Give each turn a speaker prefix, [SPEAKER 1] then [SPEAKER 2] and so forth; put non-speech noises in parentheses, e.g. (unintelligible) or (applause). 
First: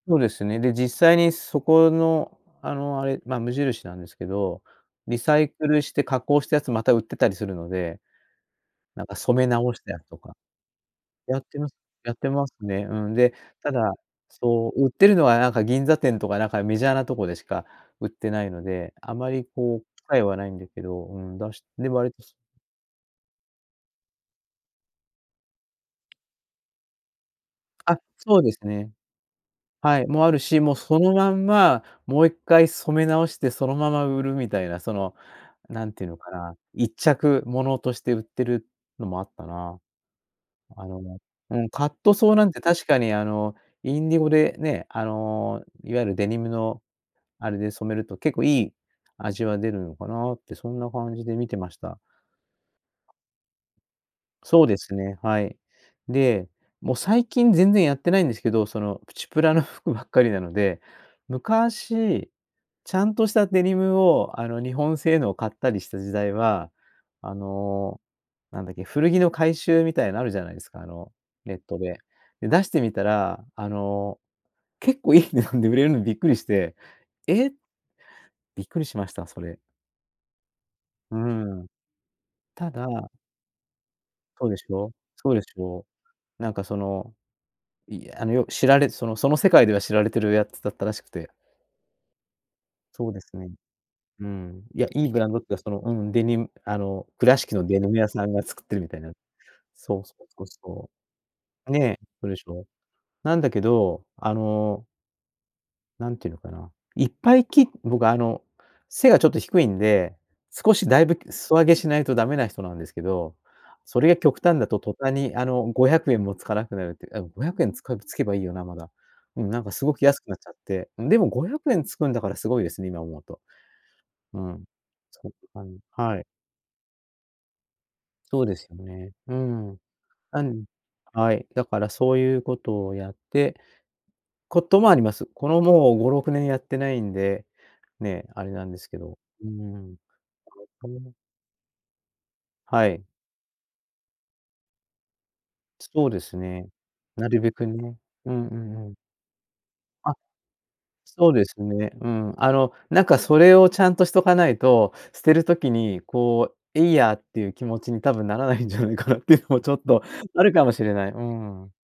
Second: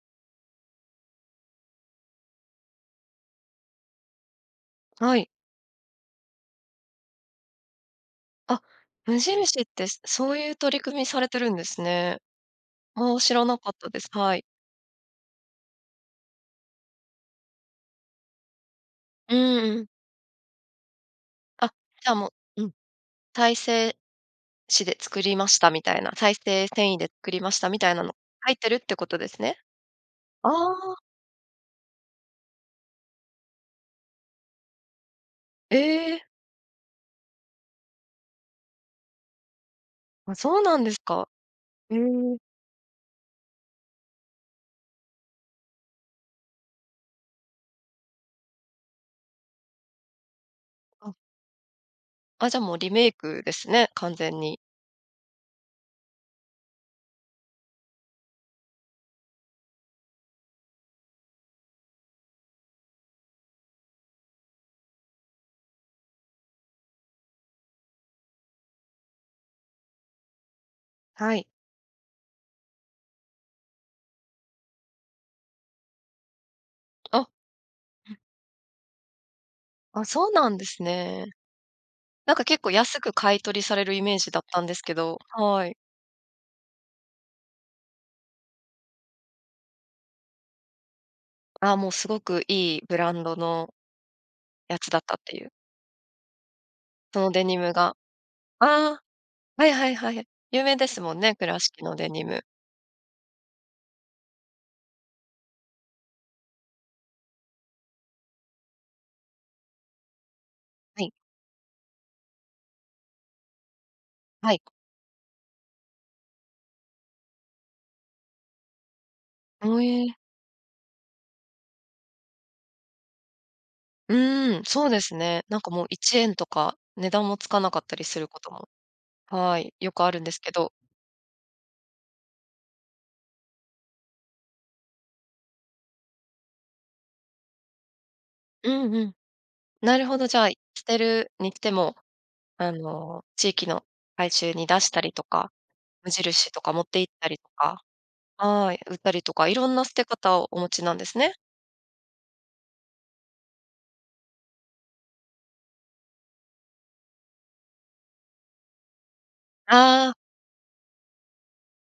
[SPEAKER 1] そうですね。で、実際にそこのあのあれ、まあ無印なんですけど、
[SPEAKER 2] は
[SPEAKER 1] リ
[SPEAKER 2] い。
[SPEAKER 1] サイクルして加工したやつまた売ってたりするので、
[SPEAKER 2] あ、
[SPEAKER 1] なんか
[SPEAKER 2] 無
[SPEAKER 1] 染め
[SPEAKER 2] 印っ
[SPEAKER 1] 直し
[SPEAKER 2] て
[SPEAKER 1] たやつと
[SPEAKER 2] そ
[SPEAKER 1] か。
[SPEAKER 2] ういう取り組みされ
[SPEAKER 1] や
[SPEAKER 2] て
[SPEAKER 1] っ
[SPEAKER 2] るん
[SPEAKER 1] て
[SPEAKER 2] で
[SPEAKER 1] ます、
[SPEAKER 2] す
[SPEAKER 1] やっ
[SPEAKER 2] ね。
[SPEAKER 1] てますね、う
[SPEAKER 2] あ
[SPEAKER 1] ん、
[SPEAKER 2] あ知
[SPEAKER 1] で、
[SPEAKER 2] らなか
[SPEAKER 1] た
[SPEAKER 2] った
[SPEAKER 1] だ、
[SPEAKER 2] です。はい。
[SPEAKER 1] そう売ってるのはなんか銀座店とかなんかメジャーなとこでしか売ってないので、あまりこう
[SPEAKER 2] うん。
[SPEAKER 1] 機会はないんですけど、うーん、だし
[SPEAKER 2] あ、
[SPEAKER 1] で
[SPEAKER 2] じゃ
[SPEAKER 1] 割。
[SPEAKER 2] あもううん、再生紙で作りましたみたいな、再生繊維で作りましたみたい
[SPEAKER 1] あ、
[SPEAKER 2] なの
[SPEAKER 1] そうで
[SPEAKER 2] 入っ
[SPEAKER 1] す
[SPEAKER 2] てるっ
[SPEAKER 1] ね。
[SPEAKER 2] てことですね。
[SPEAKER 1] はい、もある
[SPEAKER 2] あ
[SPEAKER 1] し、もう
[SPEAKER 2] あ。
[SPEAKER 1] そのまんま、もう一回染め直してそのまま売るみたいな、そのなんていう
[SPEAKER 2] え
[SPEAKER 1] の
[SPEAKER 2] え。
[SPEAKER 1] かな、一着物として売ってるのもあったな。
[SPEAKER 2] あ、そうなん
[SPEAKER 1] あ
[SPEAKER 2] です
[SPEAKER 1] の
[SPEAKER 2] か？
[SPEAKER 1] うん、カッ
[SPEAKER 2] へ
[SPEAKER 1] トソー
[SPEAKER 2] え。
[SPEAKER 1] なんて確かにあのインディゴでね、あのいわゆるデニムの、あれで染めると結構いい味は出るのかなって、そんな
[SPEAKER 2] あ。
[SPEAKER 1] 感じで見てました。
[SPEAKER 2] あ、じゃあもうリメイクですね、完全に。
[SPEAKER 1] そうですね、はい。で、もう最近全然やってないんですけど、そのプチプラの服ばっかりなので、昔、ちゃんとしたデニムをあの日本製のを買ったりした時代は、あの、なんだっけ、古着の回収みたいのあるじゃないですか、あの、
[SPEAKER 2] はい。
[SPEAKER 1] ネットで。で出してみたら、あの、結構いい値段で売れるのびっくりして、
[SPEAKER 2] あ、
[SPEAKER 1] え、
[SPEAKER 2] ふん。
[SPEAKER 1] びっくりしました、それ。
[SPEAKER 2] あ、そうなんです
[SPEAKER 1] う
[SPEAKER 2] ね。
[SPEAKER 1] ん。
[SPEAKER 2] なんか結
[SPEAKER 1] た
[SPEAKER 2] 構安
[SPEAKER 1] だ。
[SPEAKER 2] く買い取りされるイメージだっ
[SPEAKER 1] そうで
[SPEAKER 2] た
[SPEAKER 1] し
[SPEAKER 2] んです
[SPEAKER 1] ょ。
[SPEAKER 2] けど、
[SPEAKER 1] そうでし
[SPEAKER 2] はい。
[SPEAKER 1] ょ。なんか、その、いやよく知られそのその世界では知られてるやつだったらしくて。
[SPEAKER 2] ああ、もうすごくいいブ
[SPEAKER 1] そ
[SPEAKER 2] ラ
[SPEAKER 1] うで
[SPEAKER 2] ンド
[SPEAKER 1] すね。
[SPEAKER 2] の
[SPEAKER 1] うん。
[SPEAKER 2] や
[SPEAKER 1] いや、
[SPEAKER 2] つだっ
[SPEAKER 1] いい
[SPEAKER 2] たっ
[SPEAKER 1] ブラン
[SPEAKER 2] て
[SPEAKER 1] ドっ
[SPEAKER 2] いう。
[SPEAKER 1] てはその、うん、デニムあの、
[SPEAKER 2] その
[SPEAKER 1] 倉
[SPEAKER 2] デ
[SPEAKER 1] 敷
[SPEAKER 2] ニ
[SPEAKER 1] の
[SPEAKER 2] ム
[SPEAKER 1] デニ
[SPEAKER 2] が。
[SPEAKER 1] ム屋さんが作ってるみた
[SPEAKER 2] ああ、
[SPEAKER 1] いな。
[SPEAKER 2] はいはい
[SPEAKER 1] そう
[SPEAKER 2] は
[SPEAKER 1] そう
[SPEAKER 2] い。
[SPEAKER 1] そう
[SPEAKER 2] 有名で
[SPEAKER 1] そ
[SPEAKER 2] すもんね、倉
[SPEAKER 1] う。ね
[SPEAKER 2] 敷の
[SPEAKER 1] え、
[SPEAKER 2] デニ
[SPEAKER 1] そうでし
[SPEAKER 2] ム。
[SPEAKER 1] ょ。なんだけど、あの何て言うのかな、いっぱいき僕あの背がちょっと低いんで、少しだ
[SPEAKER 2] は
[SPEAKER 1] い
[SPEAKER 2] い。
[SPEAKER 1] ぶ裾上げしないとダメな人なんですけど、それが極
[SPEAKER 2] は
[SPEAKER 1] 端
[SPEAKER 2] い。
[SPEAKER 1] だと途端にあの500円もつかなくなるって、あ500円つかつけばいいよな、まだ。うん、なんか
[SPEAKER 2] お
[SPEAKER 1] すごく
[SPEAKER 2] え。
[SPEAKER 1] 安くなっちゃって、でも500円つくんだからすごいですね、今思うと。う
[SPEAKER 2] うん、
[SPEAKER 1] ん、
[SPEAKER 2] そうです
[SPEAKER 1] そん
[SPEAKER 2] ね。なん
[SPEAKER 1] な
[SPEAKER 2] か
[SPEAKER 1] 感じ、
[SPEAKER 2] もういち
[SPEAKER 1] は
[SPEAKER 2] え
[SPEAKER 1] い。
[SPEAKER 2] んとか値段もつかなかったりするこ
[SPEAKER 1] そう
[SPEAKER 2] と
[SPEAKER 1] で
[SPEAKER 2] も、
[SPEAKER 1] すよね。う
[SPEAKER 2] はい、
[SPEAKER 1] ん。
[SPEAKER 2] よくあるんです
[SPEAKER 1] あ
[SPEAKER 2] け
[SPEAKER 1] ん、
[SPEAKER 2] ど。
[SPEAKER 1] はい、だからそういうことをやって。こともあります。このもう5、6年やってないんで、ね、あれな
[SPEAKER 2] う
[SPEAKER 1] んです
[SPEAKER 2] ん
[SPEAKER 1] け
[SPEAKER 2] うん。
[SPEAKER 1] ど、うーん。。
[SPEAKER 2] なるほど、じゃあ、捨て
[SPEAKER 1] (unintelligible)
[SPEAKER 2] るにしても、あ
[SPEAKER 1] はい。
[SPEAKER 2] の地域の買収に出したりとか、
[SPEAKER 1] そう
[SPEAKER 2] 無
[SPEAKER 1] です
[SPEAKER 2] 印と
[SPEAKER 1] ね。
[SPEAKER 2] か持って行っ
[SPEAKER 1] な
[SPEAKER 2] たり
[SPEAKER 1] る
[SPEAKER 2] と
[SPEAKER 1] べく
[SPEAKER 2] か、
[SPEAKER 1] ね。うんう
[SPEAKER 2] は
[SPEAKER 1] ん
[SPEAKER 2] い、
[SPEAKER 1] うん。
[SPEAKER 2] 売ったりとか、いろんな捨て
[SPEAKER 1] あ、
[SPEAKER 2] 方をお持ちなんです
[SPEAKER 1] そ
[SPEAKER 2] ね。
[SPEAKER 1] うですね。うん、あの、なんかそれをちゃんとしとかないと、捨てる時にこう、いいやっていう気持ちに多分ならないんじゃないかなっていうのもちょっと
[SPEAKER 2] ああ。
[SPEAKER 1] あるかもしれない。うん。